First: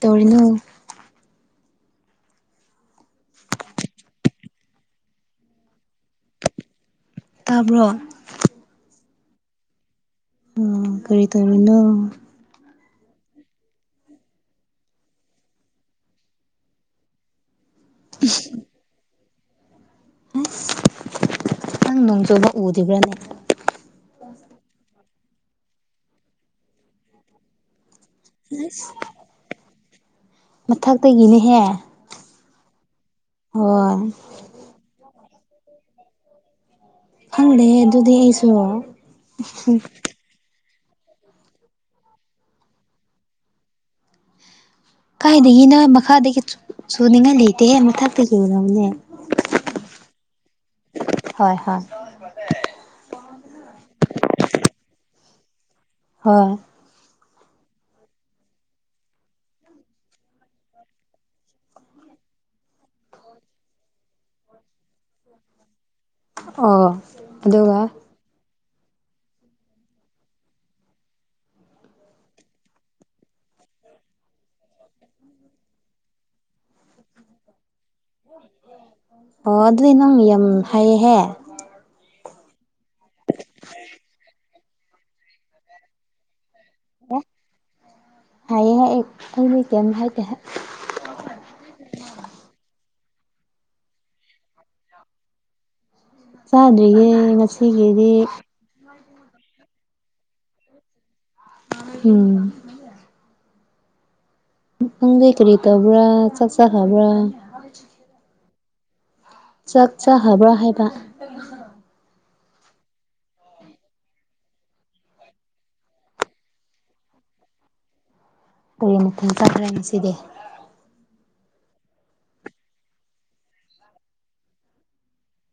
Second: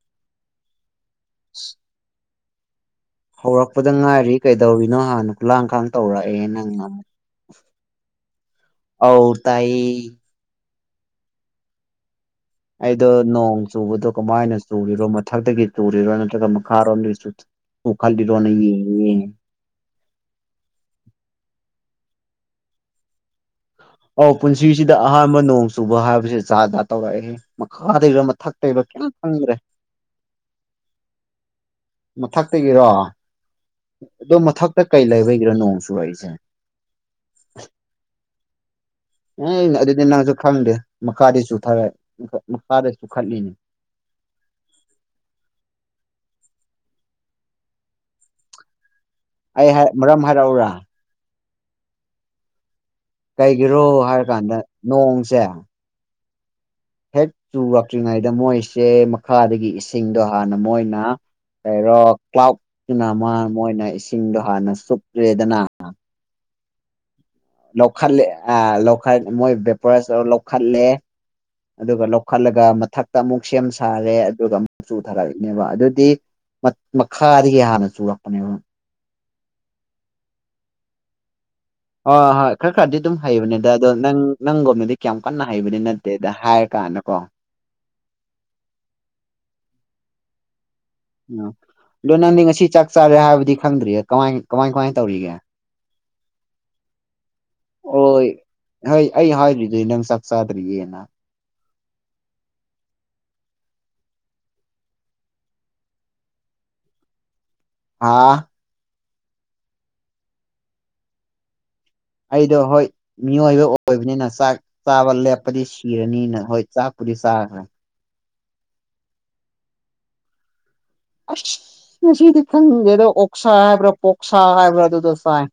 ꯇꯧꯔꯤꯅꯣ [inaudible] ꯍꯧꯔꯛꯄꯗ ꯉꯥꯏꯔꯤ ꯀꯩꯗꯧꯔꯤꯅꯣ ꯍꯥꯟꯅ ꯈꯨꯂꯥꯡꯈꯥꯡ ꯇꯧꯔꯛꯑꯦ ꯅꯪꯅ ꯇꯥꯕ꯭ꯔꯣ ꯑꯧ ꯇꯥꯏꯌꯦ ꯎꯝ ꯀꯔꯤ ꯇꯧꯔꯤꯅꯣ ꯑꯩꯗꯣ ꯅꯣꯡ ꯆꯨꯕꯗꯣ ꯀꯃꯥꯏꯅ ꯆꯨꯔꯤꯔꯣ ꯃꯊꯛꯇꯥꯒꯤ ꯆꯨꯔꯤꯔꯣ ꯅꯠꯇ꯭ꯔꯒ ꯃꯈꯥꯔꯣꯝꯗꯒꯤ ꯆꯨ ꯎꯈꯠꯂꯤꯔꯣꯅ ꯌꯦꯡꯉꯦ ꯅꯪ ꯅꯣꯡꯆꯨꯕ ꯎꯗꯤꯕ꯭ꯔꯥꯅꯦ ꯑꯧ ꯄꯨꯟꯁꯤꯁꯤꯗ ꯑꯍꯥꯟꯕ ꯅꯣꯡ ꯆꯨꯕ ꯍꯥꯏꯕꯁꯦ ꯖꯥꯠꯖꯥꯠ ꯇꯧꯔꯛꯑꯦꯍꯦ꯫ ꯃꯈꯥꯗꯩꯔꯥ ꯃꯊꯛꯇꯩꯔꯥ ꯑꯁ ꯀꯩꯝ ꯈꯪꯗ꯭ꯔꯦ꯫ ꯃꯊꯛꯇꯒꯤꯅꯦꯍꯦ꯫ ꯃꯊꯛꯇꯒꯤꯔꯣ ꯍꯣꯏ ꯑꯗꯣ ꯃꯊꯛꯇ ꯀꯩ ꯂꯩꯕꯒꯤꯔ ꯅꯣꯡ ꯆꯨꯔꯛꯏꯁꯦ꯫ ꯈꯪꯗꯦ ꯑꯗꯨꯗꯤ ꯑꯩꯁꯨ ꯑꯦ ꯑꯗꯨꯗꯤ ꯅꯪꯁꯨ ꯈꯪꯗꯦ꯫ ꯃꯈꯥꯗꯩ ꯆꯨꯊꯥꯔꯛ ꯃꯈꯥꯗꯩ ꯆꯨꯈꯠꯂꯤꯅꯦ꯫ ꯀꯥꯏꯗꯒꯤꯅꯣ ꯃꯈꯥꯗꯒꯤ ꯆꯨ ꯆꯨꯅꯤꯡꯉꯥꯏ ꯂꯩꯇꯦ ꯃꯊꯛꯇꯒꯤ ꯑꯣꯏꯔꯝꯅꯦ꯫ ꯑꯩ ꯍꯥꯏꯔ ꯃꯔꯝ ꯍꯥꯏꯔꯛꯎꯔꯥ ꯍꯣꯏ ꯍꯣꯏ ꯀꯩꯒꯤꯔꯣ ꯍꯥꯏꯔꯀꯥꯟꯗ ꯅꯣꯡꯁꯦ ꯍꯣꯏ ꯍꯦꯛ ꯆꯨꯔꯛꯇ꯭ꯔꯤꯉꯩꯗ ꯃꯣꯏꯁꯦ ꯃꯈꯥꯗꯒꯤ ꯏꯁꯤꯡꯗꯣ ꯍꯥꯟꯅ ꯃꯣꯏꯅ ꯀꯩꯔꯣꯛ ꯀ꯭ꯂꯥꯎꯇꯨꯅ ꯃꯥ ꯃꯣꯏꯅ ꯏꯁꯤꯡꯗꯣ ꯍꯥꯟꯅ ꯆꯨꯞꯈ꯭ꯔꯦꯗꯅ ꯑꯣ ꯑꯗꯨꯒ ꯂꯧꯈꯠꯂꯦ ꯑ ꯂꯧꯈꯠ ꯃꯣꯏ ꯕꯦꯄꯣꯔꯥꯏꯖ ꯇꯧꯔ ꯂꯧꯈꯠꯂꯦ꯫ ꯑꯗꯨꯒ ꯂꯧꯈꯠꯂꯒ ꯃꯊꯛꯇ ꯑꯃꯨꯛ ꯁꯦꯝ ꯁꯥꯔꯦ ꯑꯗꯨꯒ ꯑꯃꯨꯛ ꯆꯨꯊꯔꯛꯏꯅꯦꯕ ꯑꯗꯨꯗꯤ ꯃ ꯃꯈꯥꯗꯒꯤ ꯍꯥꯟꯅ ꯆꯨꯔꯛꯄꯅꯦꯕ ꯑꯣ ꯑꯗꯨꯗꯤ ꯅꯪ ꯌꯥꯝ ꯍꯥꯏꯌꯦꯍꯦ꯫ ꯍꯣꯏ ꯍꯣꯏ ꯈꯔ ꯈꯔꯗꯤ ꯑꯗꯨꯝ ꯍꯩꯕꯅꯤꯗ ꯑꯗꯣ ꯅꯪ ꯅꯪꯒꯨꯝꯅꯗꯤ ꯀꯌꯥꯝ ꯀꯟꯅ ꯍꯩꯕꯗꯤ ꯅꯠꯇꯦꯗ ꯍꯥꯏ ꯀꯥꯅꯀꯣ ꯍꯥꯏꯑ ꯍꯥꯏꯑ ꯑꯩꯗꯤ ꯀꯩꯝ ꯍꯥꯏꯇꯦꯍꯦ꯫ ꯎꯝ ꯑꯗꯤ ꯅꯪꯗꯤ ꯉꯁꯤ ꯆꯥꯛ ꯆꯥꯔꯦ ꯍꯥꯏꯕꯗꯤ ꯈꯪꯗ꯭ꯔꯤꯌꯦ ꯀꯃꯥꯏ ꯀꯃꯥꯏ ꯀꯃꯥꯏ ꯇꯧꯔꯤꯒꯦ꯫ [inaudible] ꯆꯥꯗ꯭ꯔꯤꯌꯦ ꯉꯁꯤꯒꯤꯗꯤ ꯍꯥꯏ ꯑꯩ ꯍꯥꯏꯔꯤꯗꯤ ꯅꯪ ꯆꯥꯛ ꯆꯥꯗ꯭ꯔꯤꯌꯦꯅ꯫ ꯎꯝ ꯅꯪꯗꯤ ꯀꯔꯤ ꯇꯧꯕ꯭ꯔꯥ ꯆꯥꯛ ꯆꯥꯈꯕ꯭ꯔꯥ꯫ ꯑꯥ ꯆꯥꯛ ꯆꯥꯈ꯭ꯔꯕꯔꯥ ꯍꯥꯏꯕ ꯑꯩꯗꯣ ꯍꯣꯏ ꯃꯤꯑꯣꯏꯕ ꯑꯣꯏꯕꯅꯤꯅ ꯆꯥꯛ ꯆꯥꯕ ꯂꯦꯞꯄꯗꯤ ꯁꯤꯔꯅꯤꯅ ꯍꯣꯏ ꯆꯥꯛꯄꯨꯗꯤ ꯆꯥꯈ꯭ꯔꯦ꯫ ꯀꯔꯤ ꯃꯊꯦꯟ ꯆꯥꯈ꯭ꯔꯦ ꯉꯁꯤꯗꯤ꯫ ꯑꯁ ꯉꯁꯤꯗꯤ ꯈꯪꯗꯦꯗ ꯑꯣꯛꯁꯥ ꯍꯥꯏꯕ꯭ꯔꯥ ꯄꯣꯛꯁꯥ ꯍꯥꯏꯕ꯭ꯔꯥ ꯑꯗꯨꯗꯣ ꯆꯥꯏ꯫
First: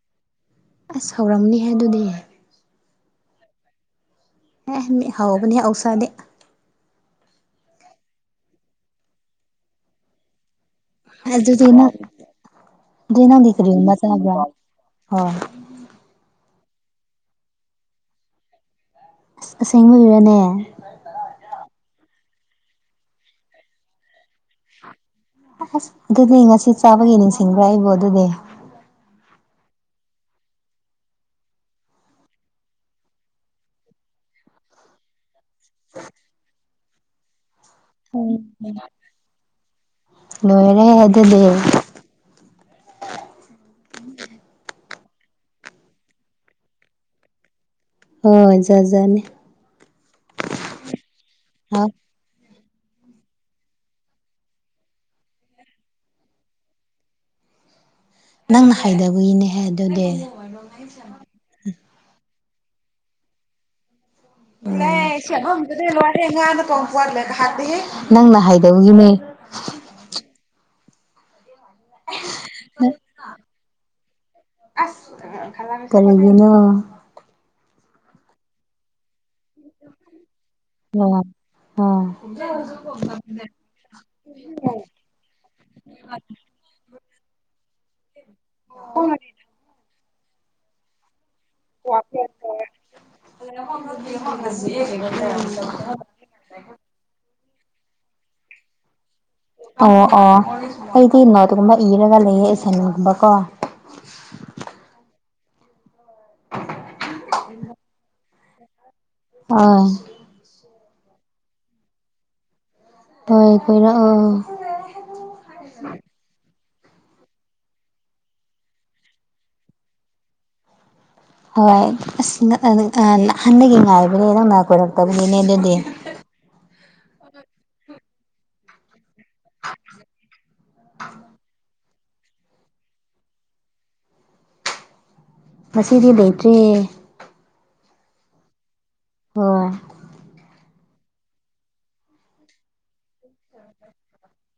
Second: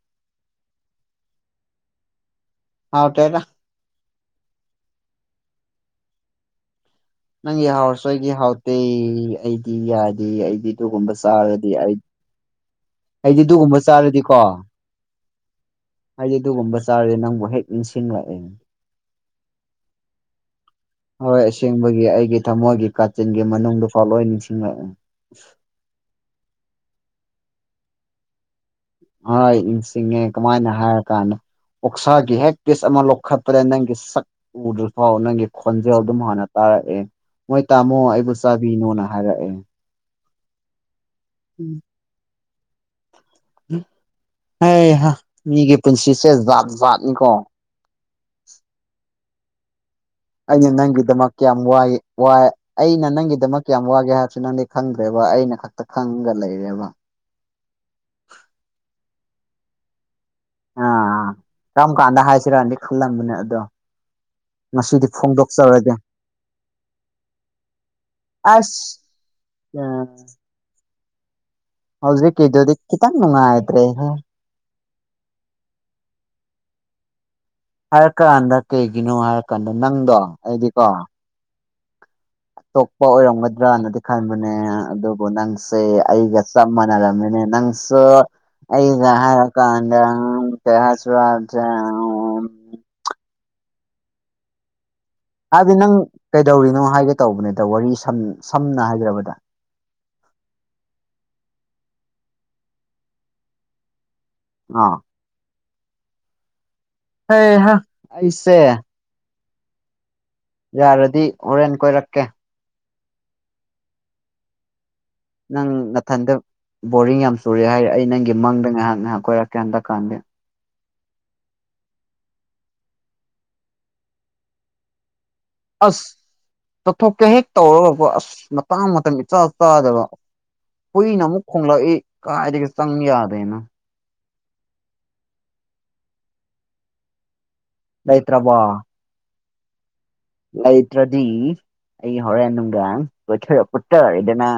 ꯑꯁ ꯍꯥꯎꯔꯝꯅꯤꯍꯦ ꯑꯗꯨꯗꯤ꯫ ꯍꯥꯎꯇꯦꯗ꯫ ꯑꯦ ꯃꯤ ꯍꯥꯎꯕꯅꯦ ꯑꯣꯛꯁꯥꯗꯤ꯫ ꯅꯪꯒꯤ ꯍꯥꯎꯔꯁꯨ ꯑꯩꯗꯤ ꯍꯥꯎꯇꯦ ꯑꯩꯗꯤ ꯌꯥꯗꯦ ꯑꯩꯗꯤ ꯑꯗꯨꯒꯨꯝꯕ ꯑꯗꯨꯗꯤ ꯆꯥꯔꯗꯤ ꯅꯪ ꯑꯩ ꯑꯗꯨꯗꯤ ꯑꯩꯗꯤ ꯅꯪꯗꯤ ꯑꯗꯨꯒꯨꯝꯕ ꯀꯔꯤꯒꯨꯝꯕ ꯆꯥꯔꯗꯤꯀꯣ ꯆꯥꯕ꯭ꯔꯥ ꯍꯣꯏ ꯑꯩꯗꯤ ꯑꯗꯨꯒꯨꯝꯕ ꯆꯥꯔꯗꯤ ꯅꯪꯕꯨ ꯍꯦꯛ ꯅꯤꯡꯁꯤꯡꯔꯛꯑꯦ꯫ ꯑꯁꯦꯡꯕꯒꯤꯔꯥꯅꯦ꯫ ꯍꯣꯏ ꯑꯁꯦꯡꯕꯒꯤ ꯑꯩꯒꯤ ꯊꯃꯣꯏꯒꯤ ꯀꯥꯆꯤꯟꯒꯤ ꯃꯅꯨꯡꯗꯗꯨꯐꯥꯎ ꯂꯣꯏ ꯅꯤꯡꯁꯤꯡꯂꯛꯑꯦ꯫ ꯑꯁ ꯑꯗꯨꯗꯤ ꯉꯁꯤ ꯆꯥꯕꯒꯤ ꯅꯤꯡꯁꯤꯡꯕ꯭ꯔꯥ ꯑꯩꯕꯣ ꯑꯗꯨꯗꯤ ꯍꯣꯏ ꯅꯤꯡꯁꯤꯡꯉꯦ ꯀꯃꯥꯏꯅ ꯍꯥꯏꯔ ꯀꯥꯟꯗ ꯑꯣꯛꯁꯥꯒꯤ ꯍꯦꯛ ꯄꯤꯁ ꯑꯃ ꯂꯧꯈꯠꯄꯗ ꯅꯪꯒꯤ ꯁꯛ ꯎꯗ꯭ꯔꯐꯥꯎ ꯅꯪꯒꯤ ꯈꯣꯟꯖꯦꯜ ꯑꯗꯨꯝ ꯍꯥꯟꯅ ꯇꯥꯔꯛꯑꯦ ꯃꯣꯏ ꯇꯥꯃꯣ ꯑꯩꯕꯨ ꯆꯥꯕꯤꯅꯣꯅ ꯍꯥꯏꯔꯛꯑꯦ꯫ ꯂꯣꯏꯔꯦ ꯑꯗꯨꯗꯤ ꯎꯝ ꯎ ꯍꯩꯍꯥ ꯃꯤꯒꯤ ꯄꯨꯟꯁꯤꯁꯦ ꯖꯥꯠ ꯖꯥꯠꯅꯤꯀꯣ ꯍꯣꯏ ꯖꯥꯠ ꯖꯥꯠꯅꯤ ꯑꯩꯅ ꯅꯪꯒꯤꯗꯃꯛ ꯀꯌꯥꯝ ꯍꯥꯎ ꯋꯥꯏ ꯋꯥ ꯑꯩꯅ ꯅꯪꯒꯤꯗꯃꯛ ꯀꯌꯥꯝ ꯋꯥꯒꯦ ꯍꯥꯏꯔꯁꯨ ꯅꯪꯗꯤ ꯈꯪꯗ꯭ꯔꯦꯕ ꯑꯩꯅ ꯈꯛꯇ ꯈꯪꯉꯒ ꯂꯩꯔꯦꯕ ꯅꯪꯅ ꯍꯥꯏꯗꯕꯒꯤꯅꯦꯍꯦ ꯑꯗꯨꯗꯤ ꯑꯥ ꯀꯔꯝ ꯀꯥꯟꯗ ꯍꯥꯏꯁꯤꯔꯗꯤ ꯈꯜꯂꯝꯕꯅꯦ ꯑꯗꯣ [unintelligible] ꯉꯁꯤꯗꯤ ꯎꯝ ꯐꯣꯡꯗꯣꯛꯆꯔꯒꯦ ꯅꯪꯅ ꯑꯁ ꯍꯥꯏꯗꯕꯒꯤꯅꯦ [unintelligible] ꯍꯧꯖꯤꯛꯀꯤꯗꯗꯤ ꯈꯤꯇꯪ ꯅꯨꯡꯉꯥꯏꯇꯔ‌ꯦꯍ‌ꯦ ꯑꯁ ꯀꯔꯤꯒꯤꯅꯣ ꯍꯥꯏꯔ ꯀꯥꯟꯗ ꯀꯩꯒꯤꯅꯣ ꯍꯥꯏꯔꯀꯥꯟꯗ ꯅꯪꯗꯣ ꯑꯩꯗꯤ [unintelligible] ꯑ ꯇꯣꯛꯄ ꯑꯣꯏꯔꯝꯒꯗ꯭ꯔꯅꯗꯤ ꯈꯟꯕꯅꯦ ꯑꯗꯨꯕꯨ ꯅꯪꯁꯦ ꯑꯩꯒ ꯆꯞ ꯃꯥꯟꯅꯔꯝꯒꯅꯤ ꯅꯪꯁꯨ ꯍꯣꯏ ꯑꯩꯅ ꯍꯥꯏ ꯀꯥꯟꯗ ꯀꯩ ꯍꯥꯏꯁꯤꯔꯥ [unintelligible] ꯍꯥꯏꯕꯗꯤ ꯅꯪ [unintelligible] ꯀꯩꯗꯧꯔꯤꯅꯣ ꯍꯥꯏꯒꯦ ꯇꯧꯕꯅꯤꯗ ꯋꯥꯔꯤ ꯁꯝ ꯁꯝꯅ ꯍꯥꯏꯈ꯭ꯔꯕꯗ ꯑꯣ ꯑꯣ ꯑꯩꯗꯤ ꯅꯣꯠꯀꯨꯝꯕ ꯏꯔꯒ ꯂꯩꯌꯦ ꯑꯦꯁ‌ꯦꯟꯒꯨꯝꯕꯀꯣ ꯑ ꯍꯩꯍꯥ ꯑꯩꯁꯦ ꯑ ꯌꯥꯔꯗꯤ ꯍꯣꯔꯦꯟ ꯀꯣꯏꯔꯛꯀꯦ ꯊꯝꯣꯏ ꯀꯣꯏꯔꯑꯣ ꯅꯪ ꯅꯊꯟꯗ ꯕꯣꯔꯤꯡ ꯌꯥꯝ ꯆꯨꯔꯦ ꯍꯥꯏꯔꯦ ꯑꯩ ꯅꯪꯒꯤ ꯃꯪꯗ ꯉꯥꯏꯍꯥꯛ ꯉꯥꯏꯍꯥꯛ ꯀꯣꯏꯔꯛꯀꯦ ꯍꯟꯗꯛꯀꯥꯟꯗꯤ ꯍꯣꯏ ꯑꯁ [unintelligible] ꯅꯍꯟꯗꯒꯤ ꯉꯥꯏꯕꯅꯦ ꯅꯪꯅ ꯀꯣꯏꯔꯛꯇꯕꯒꯤꯅ‌ꯦ ꯗꯨ ꯑꯁ ꯆꯠꯊꯣꯛꯀ‌ꯦ ꯍꯦꯛ ꯇꯧꯔꯒꯀ‌ꯣ ꯑꯁ ꯃꯇꯥꯡ ꯃꯇꯝ ꯆꯥꯛ ꯆꯥꯗꯕ ꯍꯨꯏꯅ ꯑꯃꯨꯛ ꯈꯣꯡꯂꯛꯏ ꯀꯥꯏꯗꯒꯤ ꯆꯪ ꯌꯥꯗꯦꯅ ꯉꯁꯤꯗꯤ ꯂꯩꯇ꯭ꯔꯦ ꯂꯩꯇ꯭ꯔꯕ‌ꯣ ꯍ‌ꯣꯏ ꯂꯩꯇ꯭ꯔꯗꯤ ꯑꯩ ꯍꯣꯔꯦꯟ ꯅꯨꯡꯗꯥꯡ ꯀꯣꯏꯊꯔꯛꯄ ꯇꯥꯔꯦꯗꯅ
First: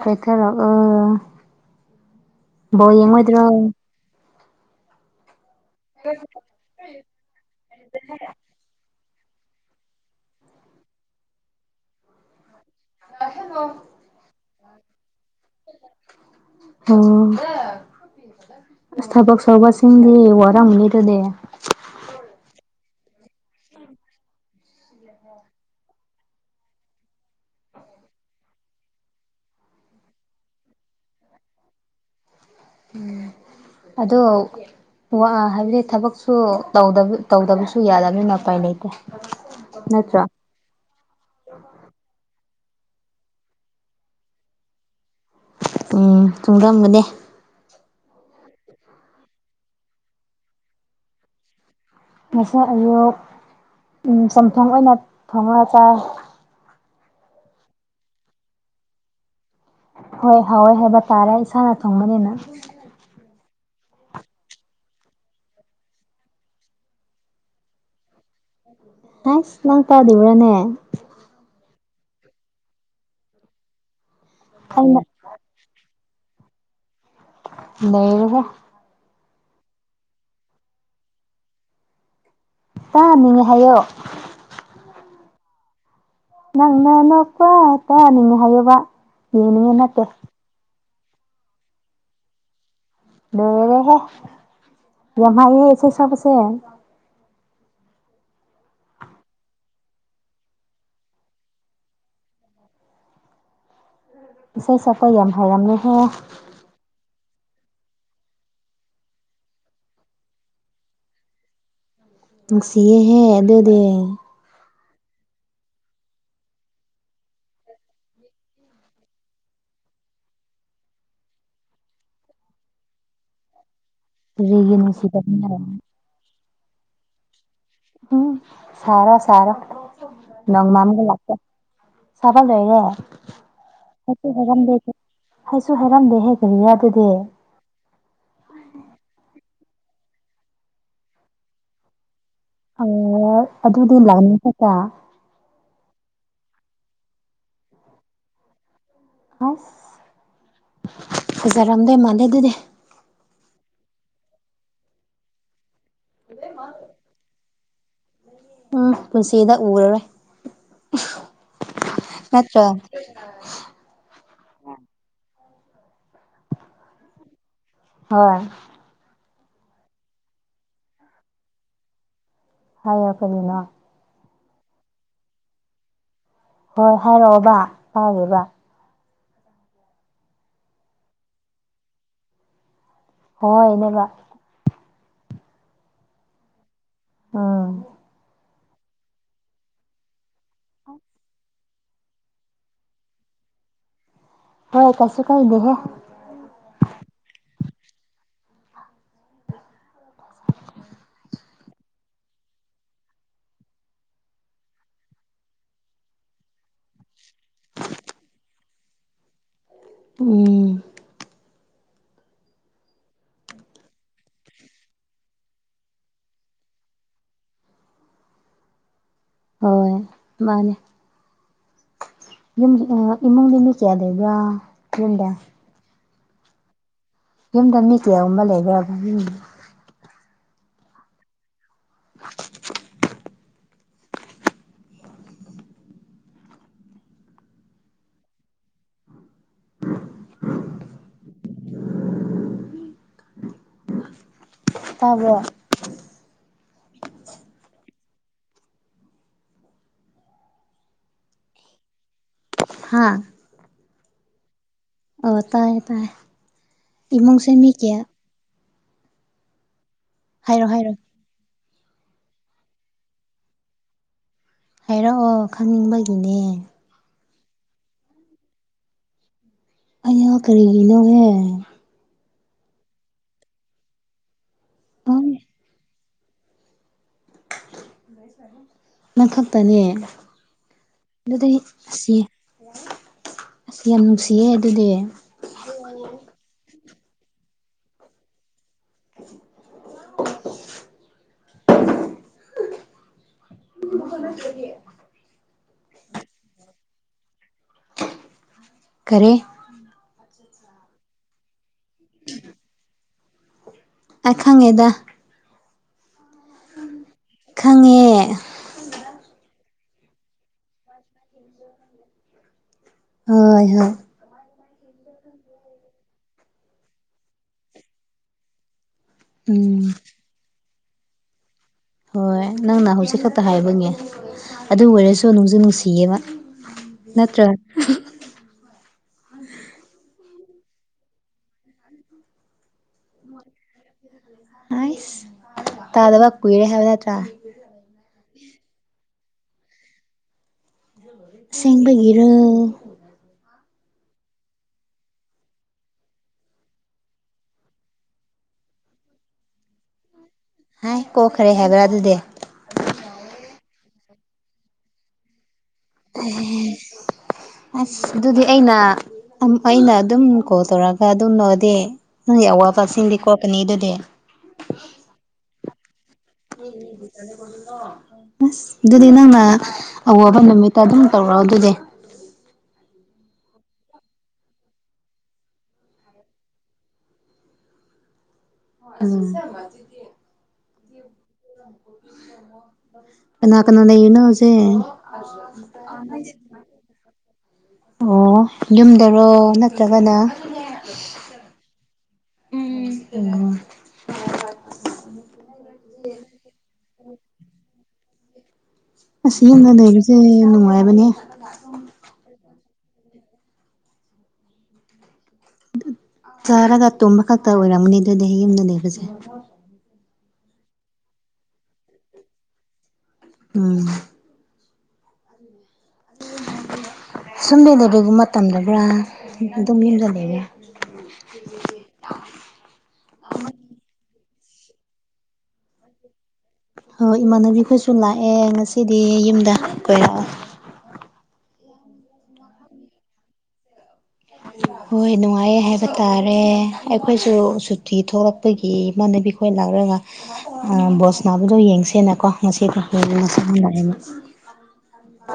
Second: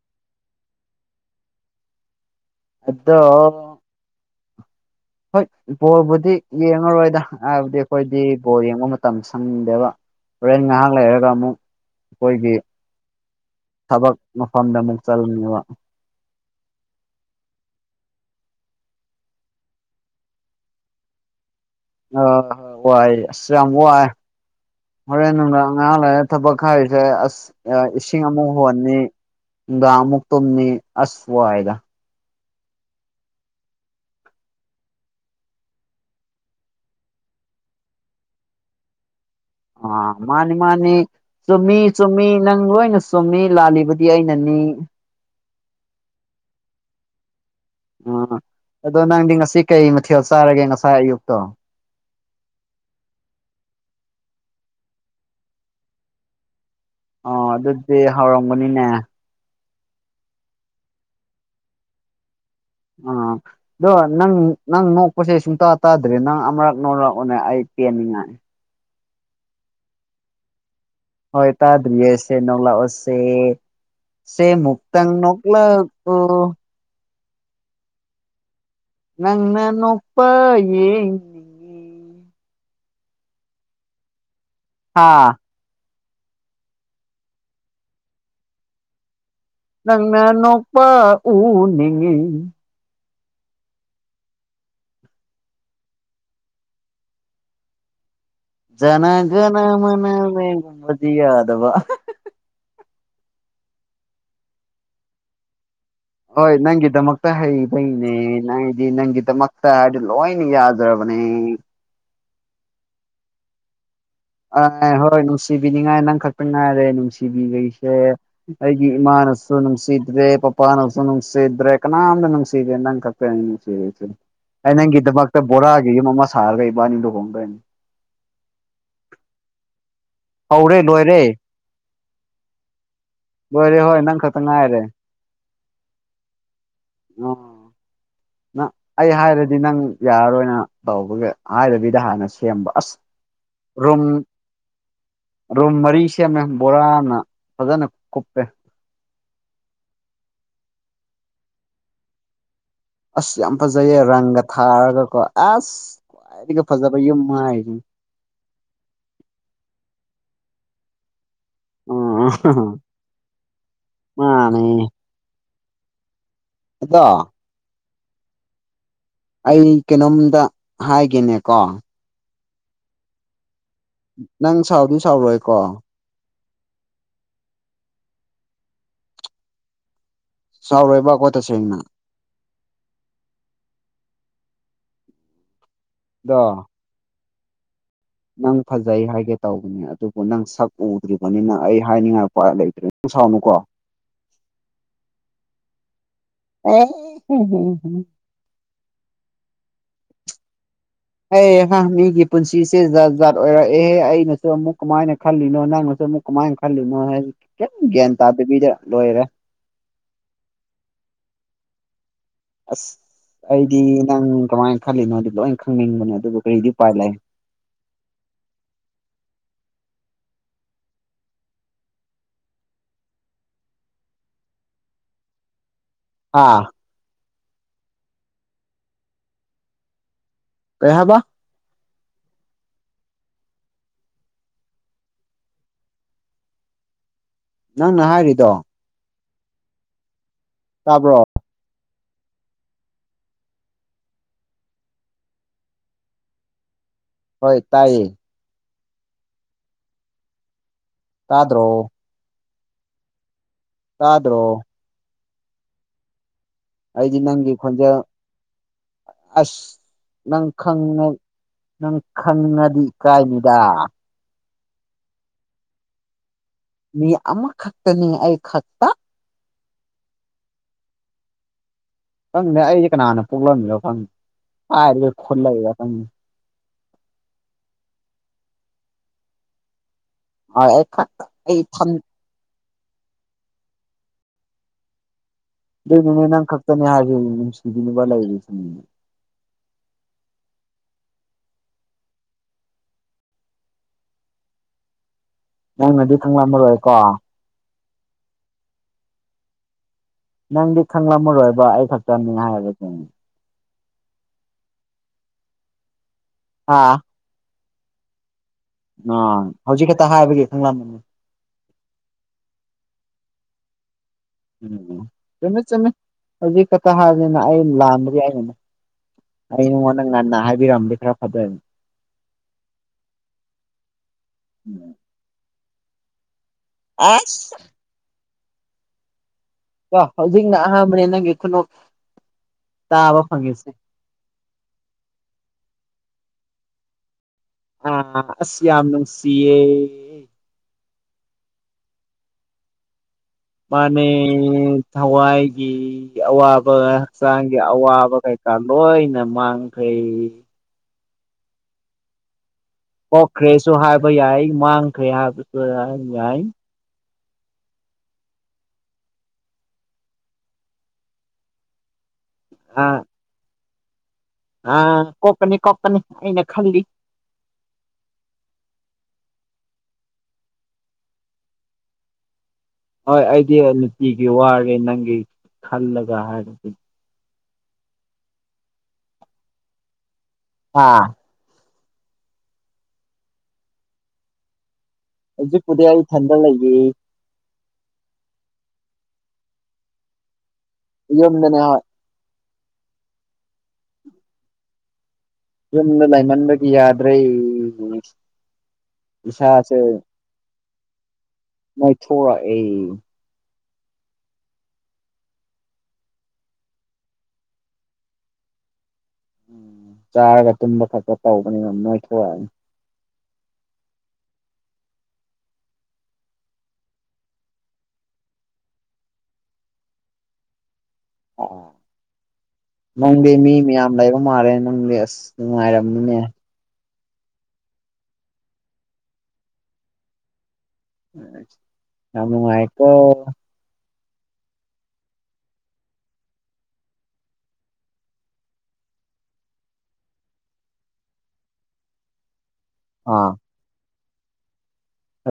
ꯀ‌ꯣꯏꯊꯔꯛꯑ‌ꯣ ꯕꯣꯜ ꯑꯗꯣ ꯌꯦꯡꯉꯣꯏꯗ꯭ꯔꯣ ꯍꯣꯏ ꯕꯣꯜꯕꯨꯗꯤ ꯌꯦꯡꯉꯔꯣꯏꯗ ꯍꯥꯏꯕꯗꯤ ꯑꯩꯈꯣꯏꯗꯤ ꯕ‌ꯣꯜ ꯌꯦꯡꯕ ꯃꯇꯝ ꯁꯪꯗꯦꯕ ꯍꯣꯔꯦꯟ ꯉꯥꯏꯍꯥꯛ ꯂꯩꯔꯒ ꯑꯃꯨꯛ ꯑꯩꯈꯣꯏꯒꯤ [unintelligible] ꯊꯕꯛ ꯃꯐꯝꯗ ꯑꯃꯨꯛ ꯆꯠꯂꯨꯅ‌ꯦꯕ ꯍ‌ꯣ ꯑꯁ ꯊꯕꯛ ꯁꯣꯕꯥꯁꯤꯡꯗꯤ ꯋꯥꯔꯝꯅꯤ ꯗꯨꯗꯤ ꯑ ꯍ ꯋꯥꯏ ꯑꯁ ꯌꯥꯝ ꯋꯥꯏ ꯍꯣꯔꯦꯟ ꯅꯨꯡꯗꯥꯡ ꯉꯍꯥꯛ ꯂꯥꯏꯔ ꯊꯕꯛ ꯍꯥꯏꯔꯤꯁꯦ ꯑꯁ ꯑ ꯏꯁꯤꯡ ꯑꯃꯨꯛ ꯍꯣꯟꯅꯤ ꯅꯨꯡꯗꯥꯜ ꯑꯃꯨꯛ ꯇꯨꯝꯅꯤ ꯑꯁ ꯋꯥꯏꯗ ꯎꯝ ꯑꯗꯣ ꯋꯥ ꯍꯥꯏꯕꯗꯤ ꯊꯕꯛꯁꯨ ꯇꯧꯗꯕ ꯇꯧꯗꯕꯁꯨ ꯌꯥꯗꯕꯅꯤꯅ ꯎꯄꯥꯏ ꯂꯩꯇꯦ ꯑꯥ ꯅꯠꯇ꯭ꯔ ꯃꯥꯅꯤ ꯃꯥꯅꯤ ꯆꯨꯝꯃꯤ ꯆꯨꯝꯃꯤ ꯅꯪ ꯂꯣꯏꯅ ꯆꯨꯝꯃꯤ ꯂꯥꯜꯂꯤꯕꯗꯤ ꯑꯩꯅꯅꯤ ꯎꯝ ꯆꯨꯡꯒꯟꯕꯅꯦ ꯎꯝ ꯑꯗꯣ ꯅꯪꯗꯤ ꯉꯁꯤ ꯀꯩ ꯃꯊꯦꯜ ꯆꯥꯔꯒꯦ ꯉꯁꯥꯏ ꯑꯌꯨꯛꯇꯣ ꯉꯁꯥꯏ ꯑꯌꯨꯛ ꯆꯨꯝꯊꯣꯡ ꯑꯣꯏꯅ ꯊꯣꯡꯉꯒ ꯆꯥꯏ ꯑꯣ ꯑꯗꯨꯗꯤ ꯍꯥꯎꯔꯝꯒꯅꯤꯅꯦ ꯍꯣꯏ ꯍꯥꯎꯋꯦ ꯍꯥꯏꯕ ꯇꯥꯔꯦ ꯏꯁꯥꯅ ꯊꯣꯡꯕꯅꯤꯅ ꯑꯥ ꯗꯣ ꯅꯪ ꯅꯪ ꯅꯣꯛꯄꯁꯦ ꯁꯨꯡꯇꯥ ꯇꯥꯗ꯭ꯔꯦ ꯅꯪ ꯑꯃꯔꯛ ꯅꯣꯛꯔꯛꯑꯣꯅꯦ ꯑꯩ ꯄꯦꯟꯅꯤꯉꯥꯏ ꯍꯥꯏꯁ ꯅꯪ ꯇꯥꯗꯤꯕꯔꯥꯅꯦ ꯍꯣꯏ ꯇꯥꯗ꯭ꯔꯤꯌꯦ ꯁꯦ ꯅꯣꯡꯂꯥꯛꯑꯣꯁꯦ ꯁꯦ ꯑꯩꯅ ꯃꯨꯛꯇꯪ ꯅꯣꯛꯂꯛ ꯑꯣ ꯅꯩꯔꯦꯍꯦ ꯅꯪꯅ ꯅꯣꯛꯄ ꯌꯦꯡ ꯇꯥꯅꯤꯡꯉꯦ ꯍꯥꯏꯌꯣ ꯑꯥ ꯅꯪꯅ ꯅꯣꯛꯄ ꯇꯥꯅꯤꯡꯉꯦ ꯍꯥꯏꯌꯣꯕ ꯌꯦꯡꯅꯤꯡꯉꯦ ꯅꯠꯇꯦ ꯅꯪꯅ ꯅꯣꯛꯄ ꯎꯅꯤꯡꯉꯤ ꯂꯣꯏꯔꯦꯍꯦ ꯌꯥꯝ ꯍꯩꯌꯦ ꯏꯁꯩ ꯁꯛꯄꯁꯦ ꯖꯅꯥ ꯒꯅ ꯃꯅ ꯃꯦ ꯒꯨꯝꯕꯗꯤ ꯌꯥꯗꯕ ꯏꯁꯩ ꯁꯛꯄ ꯌꯥꯝ ꯍꯩꯔꯝꯃꯦꯍꯦ ꯍꯣꯏ ꯅꯪꯒꯤꯗꯃꯛꯇ ꯍꯩꯕꯩꯅꯦ ꯅꯪꯗꯤ ꯅꯪꯒꯤꯗꯃꯛꯇ ꯍꯥꯏꯗꯤ ꯂꯣꯏꯅ ꯌꯥꯗ꯭ꯔꯕꯅꯦ ꯅꯨꯡꯁꯤꯌꯦꯍꯦ ꯑꯗꯨꯗꯤ ꯑꯥꯏ ꯍꯣꯏ ꯅꯨꯡꯁꯤꯕꯤꯅꯤꯉꯥꯏ ꯅꯪ ꯈꯛꯇ ꯉꯥꯏꯔꯦ ꯅꯨꯡꯁꯤꯕꯤꯕꯩꯁꯦ ꯑꯩꯗꯤ ꯏꯃꯥꯅꯁꯨ ꯅꯨꯡꯁꯤꯗ꯭ꯔꯦ ꯄꯄꯥꯅꯁꯨ ꯅꯨꯡꯁꯤꯗ꯭ꯔꯦ ꯀꯅꯥꯝꯅ ꯅꯨꯡꯁꯤꯗ꯭ꯔꯦ ꯅꯪ ꯈꯛ [unintelligible] ꯑꯩ ꯀꯔꯤꯒꯤ ꯅꯪꯒꯤꯗꯃꯛꯇ ꯅꯨꯡꯁꯤꯗꯕꯅꯣ ꯕꯣꯔꯥꯒꯤ ꯌꯨꯝ ꯑꯃ ꯁꯥꯔꯒ ꯏꯕꯥꯅꯤ ꯂꯨꯍꯣꯡꯗꯣꯏꯅꯤ ꯍꯥ ꯁꯥꯔꯣ ꯁꯥꯔꯣ ꯍꯧꯔꯦ ꯅꯣꯡꯃ ꯑꯃꯨꯒ ꯂꯣꯏꯔꯦ ꯂꯥꯛꯀꯦ ꯁꯥꯕ ꯂꯣꯏꯔꯦ ꯂꯣꯏꯔꯦ ꯍꯣꯏ ꯅꯪ ꯍꯥꯏꯁꯨ ꯈꯛꯇ ꯍꯦꯔꯝꯗꯦ ꯉꯥꯏꯔꯦ ꯍꯥꯏꯁꯨ ꯍꯥꯏꯔꯝꯗꯦꯍꯦ ꯀꯔꯤꯔ ꯑꯗꯨꯗꯤ ꯅ ꯑꯩ ꯍꯥꯏꯔꯗꯤ ꯅꯪ ꯌꯥꯔꯔꯣꯏꯅ ꯇꯧꯕꯒꯤ ꯍꯥꯏꯔꯕꯤꯗ ꯍꯥꯟꯅꯁꯨ ꯑꯣ ꯑꯗꯨꯗꯤ ꯂꯥꯛꯅꯤꯡ ꯈꯠꯇ ꯔꯨꯝ ꯃꯔꯤ ꯁꯦꯝꯃꯦ ꯕꯣꯔꯥꯅ ꯐꯖꯅ ꯀꯨꯞꯄꯦ ꯑꯁ ꯐꯖꯔꯝꯗꯣꯏ ꯃꯥꯟꯗꯦ ꯑꯗꯨꯗꯤ ꯑꯁ ꯌꯥꯝ ꯐꯖꯩꯌꯦ ꯔꯪꯒ ꯊꯥꯔꯒꯀꯣ ꯑꯦꯁ ꯈ꯭ꯋꯥꯏꯗꯒꯤ ꯐꯖꯕ ꯌꯨꯝ ꯍꯥꯏꯖꯤꯅꯤ ꯎꯝ ꯄꯨꯟꯁꯤꯗ ꯎꯔꯔꯣꯏ ꯅꯠꯇ꯭ꯔꯣ ꯃꯥꯅꯦ ꯑꯗꯣ ꯍꯣꯏ ꯑꯩ ꯀꯩꯅꯣꯝꯗ ꯍꯥꯏꯒꯦꯅꯦꯀꯣ ꯍꯥꯏꯌꯣ ꯀꯔꯤꯅꯣ ꯅꯪ ꯁꯥꯎꯗꯤ ꯁꯥꯎꯔꯣꯏꯀꯣ ꯍꯣꯏ ꯍꯥꯏꯔꯛꯑꯣꯕ ꯁꯥꯎꯔꫭꯏꯕ ꯁꯥꯎꯔꫭꯏꯕꯀꫭ ꯇꯁꯦꯡꯅ ꯍꯣꯏ ꯅꯦꯕ ꯗꫭ ꯑꯥ ꯅꯪ ꯐꯖꯩ ꯍꯥꯏꯒꯦ ꯇꯧꯕꯅꯦ ꯑꯗꯨꯕꯨ ꯅꯪ ꯁꯛ ꯎꯗ꯭ꯔꯤꯕꯅꯤꯅ ꯑꯩ ꯍꯥꯏꯅꯤꯡꯉꯛꯄ ꯂꯩꯇ꯭ꯔꯦ [unintelligible] ꯁꯥꯎꯅꯨꯀꯣ ꯍꯣꯏ ꯀꯩꯁꯨ ꯀꯥꯏꯗꯦꯍꯦ ꯑꯦ ꯍꯨꯡ ꯍꯨꯡ ꯍꯨꯡ ꯑꯦ ꯑꯉꯥꯡ ꯃꯤꯒꯤ ꯄꯨꯟꯁꯤꯁꯦ ꯖꯥꯠ ꯖꯥꯠ ꯑꯣꯏꯔꯛꯑꯦ ꯑꯩꯅꯁꯨ ꯑꯃꯨꯛ ꯀꯃꯥꯏꯅ ꯈꯜꯂꯤꯅꯣ ꯅꯪꯅꯁꯨ ꯑꯃꯨꯛ ꯀꯃꯥꯏꯅ ꯈꯜꯂꯤꯅꯣ ꯍꯥꯏ ꯈꯤꯇꯪ ꯒ꯭ꯌꯥꯟ ꯇꯥꯗꯕꯤꯗ ꯂꯣꯏꯔꯦ ꯎꯝ ꯑꯁ ꯑꯩꯗꯤ ꯅꯪ ꯀꯃꯥꯏ ꯈꯜꯂꯤꯅꯣꯗꯤ ꯂꯣꯏ ꯈꯪꯅꯤꯡꯕꯅꯦ ꯑꯗꯨꯕꯨ ꯀꯔꯤꯗꯤ ꯎꯄꯥꯏ ꯂꯩ ꯍꯣꯏ ꯃꯥꯅꯦ ꯌꯨꯝ ꯏꯃꯨꯡꯗꯤ ꯃꯤ ꯀꯌꯥ ꯂꯩꯕ꯭ꯔꯥ ꯌꯨꯝꯗ ꯍꯥ ꯌꯨꯝꯗ ꯃꯤ ꯀꯌꯥꯒꯨꯝꯕ ꯂꯩꯈ꯭ꯔꯕ ꯌꯨꯝ ꯀꯩꯍꯥꯏꯕ [inaudible] ꯅꯪꯅ ꯍꯥꯏꯔꯤꯗꯣ ꯇꯥꯕ꯭ꯔꯣ ꯇꯥꯕ꯭ꯔꯣ ꯍꯣꯏ ꯇꯥꯏꯌꯦ ꯇꯗ꯭ꯔꯣ ꯍꯥꯥ ꯇꯗ꯭ꯔꯣ ꯑꯣ ꯇꯥꯏꯌꯦ ꯇꯥꯏꯌꯦ ꯑꯩꯗꯤ ꯏꯃꯨꯡꯁꯦ ꯅꯪꯒꯤ ꯃꯤ ꯈꯣꯟꯖꯦꯜ ꯀꯌꯥ ꯑꯁ ꯅꯪ ꯍꯥꯏꯔꯣ ꯍꯥꯏꯔꯣ ꯈꯪꯉꯦ ꯅꯪ ꯈꯪ ꯉꯗꯤ ꯀꯥꯏꯅꯤꯗ ꯍꯥꯏꯔꯛꯑꯣ ꯈꯪꯅꯤꯡꯕꯒꯤꯅꯦ ꯃꯤ ꯑꯃꯈꯛꯇꯅꯤ ꯑꯩ ꯈꯛꯇ ꯑꯩꯋꯥ ꯀꯔꯤꯒꯤꯅꯣꯍꯦ ꯈꯪꯗꯦ ꯑꯩꯗꯤ ꯀꯅꯥꯅ ꯄꯣꯛꯂꯝꯃꯤꯅꯣ ꯈꯪꯗꯦ ꯍꯥꯏꯔꯤꯕ ꯈꯨꯟꯂꯛꯏꯔ ꯈꯪꯗꯦ ꯅꯪꯈꯛꯇꯅꯦ ꯑꯩ ꯈꯛꯇ ꯑꯗꯨꯗꯤ ꯑꯩ ꯏꯊꯟ ꯑꯁꯤ ꯌꯥꯝ ꯅꯨꯡꯁꯤꯌꯦ ꯑꯗꯨꯗꯤ ꯗꯨꯅꯅꯦ ꯅꯪ ꯈꯛꯛꯇꯅꯦ ꯍꯥꯁꯦ ꯅꯨꯡꯁꯤꯕꯤꯕ ꯂꯩꯁꯦ [inaudible] [unintelligible] ꯅꯪꯅꯗꯤ ꯈꯡꯂꯝꯃꯔꯣꯏꯀꯣ ꯀꯔꯤ ꯅꯪꯗꯤ ꯈꯪꯂꯝꯃꯔꯣꯏꯕ ꯑꯩ ꯈꯛꯇꯅꯤ ꯍꯥꯏꯕꯁꯤ ꯑꯩ ꯈꯪꯉꯦꯗ ꯑꯥ ꯈꯪꯉꯦ ꯑ ꯍꯧꯖꯤꯛ ꯈꯛꯇ ꯍꯥꯏꯕꯒꯤ ꯈꯡꯂꯝꯅꯤ ꯍꯣꯏ ꯍꯣꯏ ꯎꯝ ꯆꯨꯝꯃꯦ ꯆꯨꯝꯃꯦ ꯍꯧꯖꯤꯛ ꯈꯛꯇ ꯍꯥꯏꯕꯅꯤꯅ ꯑꯩ ꯂꯥꯟꯕꯒꯤ ꯑꯩꯅ ꯑꯩ ꯎꯝ ꯅꯪꯉꯣꯟꯗ ꯉꯟꯅ ꯍꯥꯏꯕꯤꯔꯝꯃꯗꯤ ꯈꯔ ꯐꯗꯣ ꯍꯣꯏ ꯅꯪꯅ ꯍꯧꯖꯤꯛ ꯈꯛꯇ ꯍꯥꯏꯕꯅꯦ ꯑꯗꯨ ꯑꯣꯏꯔꯁꯨ ꯅꯨꯡꯁꯨ ꯅꯨꯡꯁꯤꯌꯦꯕ ꯅꯠꯇ꯭ꯔꯥ ꯑꯁ ꯀꯣ ꯍꯧꯖꯤꯛꯅ ꯑꯍꯥꯟꯕꯅꯦ ꯅꯪꯒꯤ ꯈꯨꯅꯣꯛ ꯇꯥꯕ ꯐꯪꯉꯤꯁꯦ [unintelligible] ꯑꯩꯁ ꯇꯥꯗꯕ ꯀꯨꯏꯔꯦ ꯍꯥꯏꯕ ꯅꯠꯇ꯭ꯔꯥ ꯑ ꯑꯁ ꯌꯥꯝ ꯅꯨꯡꯁꯤꯌꯦ ꯑꯁꯦꯡꯕꯒꯤꯔꯣ ꯃꯥꯅꯦ ꯊꯋꯥꯏꯒꯤ ꯑꯋꯥꯕ ꯍꯛꯆꯥꯡꯒꯤ ꯑꯋꯥꯕ ꯀꯩꯀꯥ ꯂꯣꯏꯅ ꯃꯥꯡꯈ꯭ꯔꯦ ꯍꯥꯏ ꯀꯣꯛꯈꯔꯦ ꯍꯥꯏꯕ꯭ꯔꯥ ꯑꯗꯨꯗꯤ ꯀꯣꯛꯈ꯭ꯔꯦꯁꯨ ꯍꯥꯏꯕ ꯌꯥꯏ ꯃꯥꯡꯈ꯭ꯔꯦ ꯍꯥꯏꯕꯁꯨ ꯌꯥꯏ [unintelligible] ꯑꯁ ꯑꯗꯨꯗꯤ ꯑꯩꯅ ꯑꯩꯅ ꯑꯗꯨꯝ ꯀꯣꯜ ꯇꯧꯔꯛꯑꯒ ꯑꯗꯨꯝ ꯅꯣꯛꯑꯗꯤ ꯅꯪꯒꯤ ꯑꯋꯥꯕ ꯑꯥ ꯁꯤꯡꯗꯤ ꯀꯣꯛꯀꯅꯤ ꯑꯗꯨꯗꯤ ꯑꯥ ꯀꯣꯛꯀꯅꯤ ꯀꯣꯛꯀꯅꯤ ꯑꯩꯅ ꯈꯜꯂꯤ [unintelligible] ꯑꯁ ꯑꯗꯨꯗꯤ ꯅꯪꯅ ꯑꯋꯥꯕ ꯅꯨꯃꯤꯠꯇ ꯑꯗꯨꯝ ꯇꯧꯔꯑꯣ ꯑꯗꯨꯗꯤ ꯍꯣꯏ ꯑꯩꯗꯤ ꯅꯨꯡꯇꯤꯒꯤ ꯋꯥꯔꯦ ꯅꯪꯒꯤ ꯈꯜꯂꯒ ꯍꯥꯏꯗꯨꯗꯤ ꯎꯝ ꯑꯥ ꯀꯅꯥ ꯀꯅꯥ ꯂꯩꯔꯤꯅꯣ ꯍꯧꯖꯤꯛ ꯍꯧꯖꯤꯛꯄꯨꯗꯤ ꯑꯩ ꯏꯊꯟꯗ ꯂꯩꯌꯦ ꯑꯣ ꯌꯨꯝꯗꯔꯣ ꯅꯠꯇ꯭ꯔꯒꯅ ꯌꯨꯝꯗꯅꯦ ꯍꯣꯏ ꯑꯣ ꯌꯨꯝꯗ ꯂꯩꯃꯟꯕꯒꯤ ꯌꯥꯗ꯭ꯔꯦ ꯑꯁ ꯏꯁꯥꯁꯦ ꯌꯨꯝꯗ ꯂꯩꯕꯁꯦ ꯌꯥꯝ ꯅꯨꯡꯉꯥꯏꯕꯅꯦ ꯅꯣꯏꯊꯣꯔꯛꯑꯦ ꯑꯗꯨ ꯆꯥꯔꯒ ꯇꯨꯝꯕ ꯈꯛꯇ ꯑꯣꯏꯔꯝꯒꯅꯤ ꯑꯗꯨꯗꯤ ꯌꯨꯝꯗ ꯂꯩꯕꯁꯦ ꯎꯝ ꯆꯥꯔꯒ ꯇꯨꯝꯕ ꯈꯛꯄ ꯇꯧꯕꯅꯤꯅ ꯅꯣꯏꯊꯣꯑꯛꯑꯅꯤ ꯎꯝ ꯁꯨꯝꯗꯩ ꯂꯩꯕ꯭ꯔꯦꯒꯨꯝꯃ ꯃꯇꯝꯗꯕ꯭ꯔꯥ ꯑꯗꯨꯝ ꯌꯨꯝꯗ ꯂꯩꯔꯦ ꯑꯣ [unintelligible] ꯅꯪꯗꯤ ꯃꯤ ꯃꯌꯥꯝ ꯂꯩꯕ ꯃꯥꯜꯂꯦ ꯅꯪꯗꯤ ꯑꯁ ꯅꯨꯡꯉꯥꯏꯔꯝꯅꯤꯅꯦ ꯍꯣ ꯏꯃꯥꯟꯅꯕꯤꯈꯣꯏꯁꯨ ꯂꯥꯛꯑꯦ ꯉꯁꯤꯗꯤ ꯌꯨꯝꯗ ꯀꯣꯏꯔꯛꯑꯣ ꯌꯥꯝ ꯅꯨꯡꯉꯥꯏꯀꯣ [inaudible] ꯍꯣꯏ ꯅꯨꯡꯉꯥꯏꯌꯦ ꯍꯥꯏꯕ ꯇꯥꯔꯦ ꯑꯩꯈꯣꯏꯁꯨ ꯁꯨꯇꯤ ꯊꯣꯛꯂꯛꯄꯒꯤ ꯏꯃꯥꯟꯅꯕꯤ ꯈꯣꯏ ꯂꯥꯛꯔꯒ ꯑ ꯕꯣꯜ ꯁꯅꯥꯕꯗꯨ ꯌꯦꯡꯁꯦꯅꯀꯣ ꯉꯁꯤꯀ [unintelligible] ꯑꯥ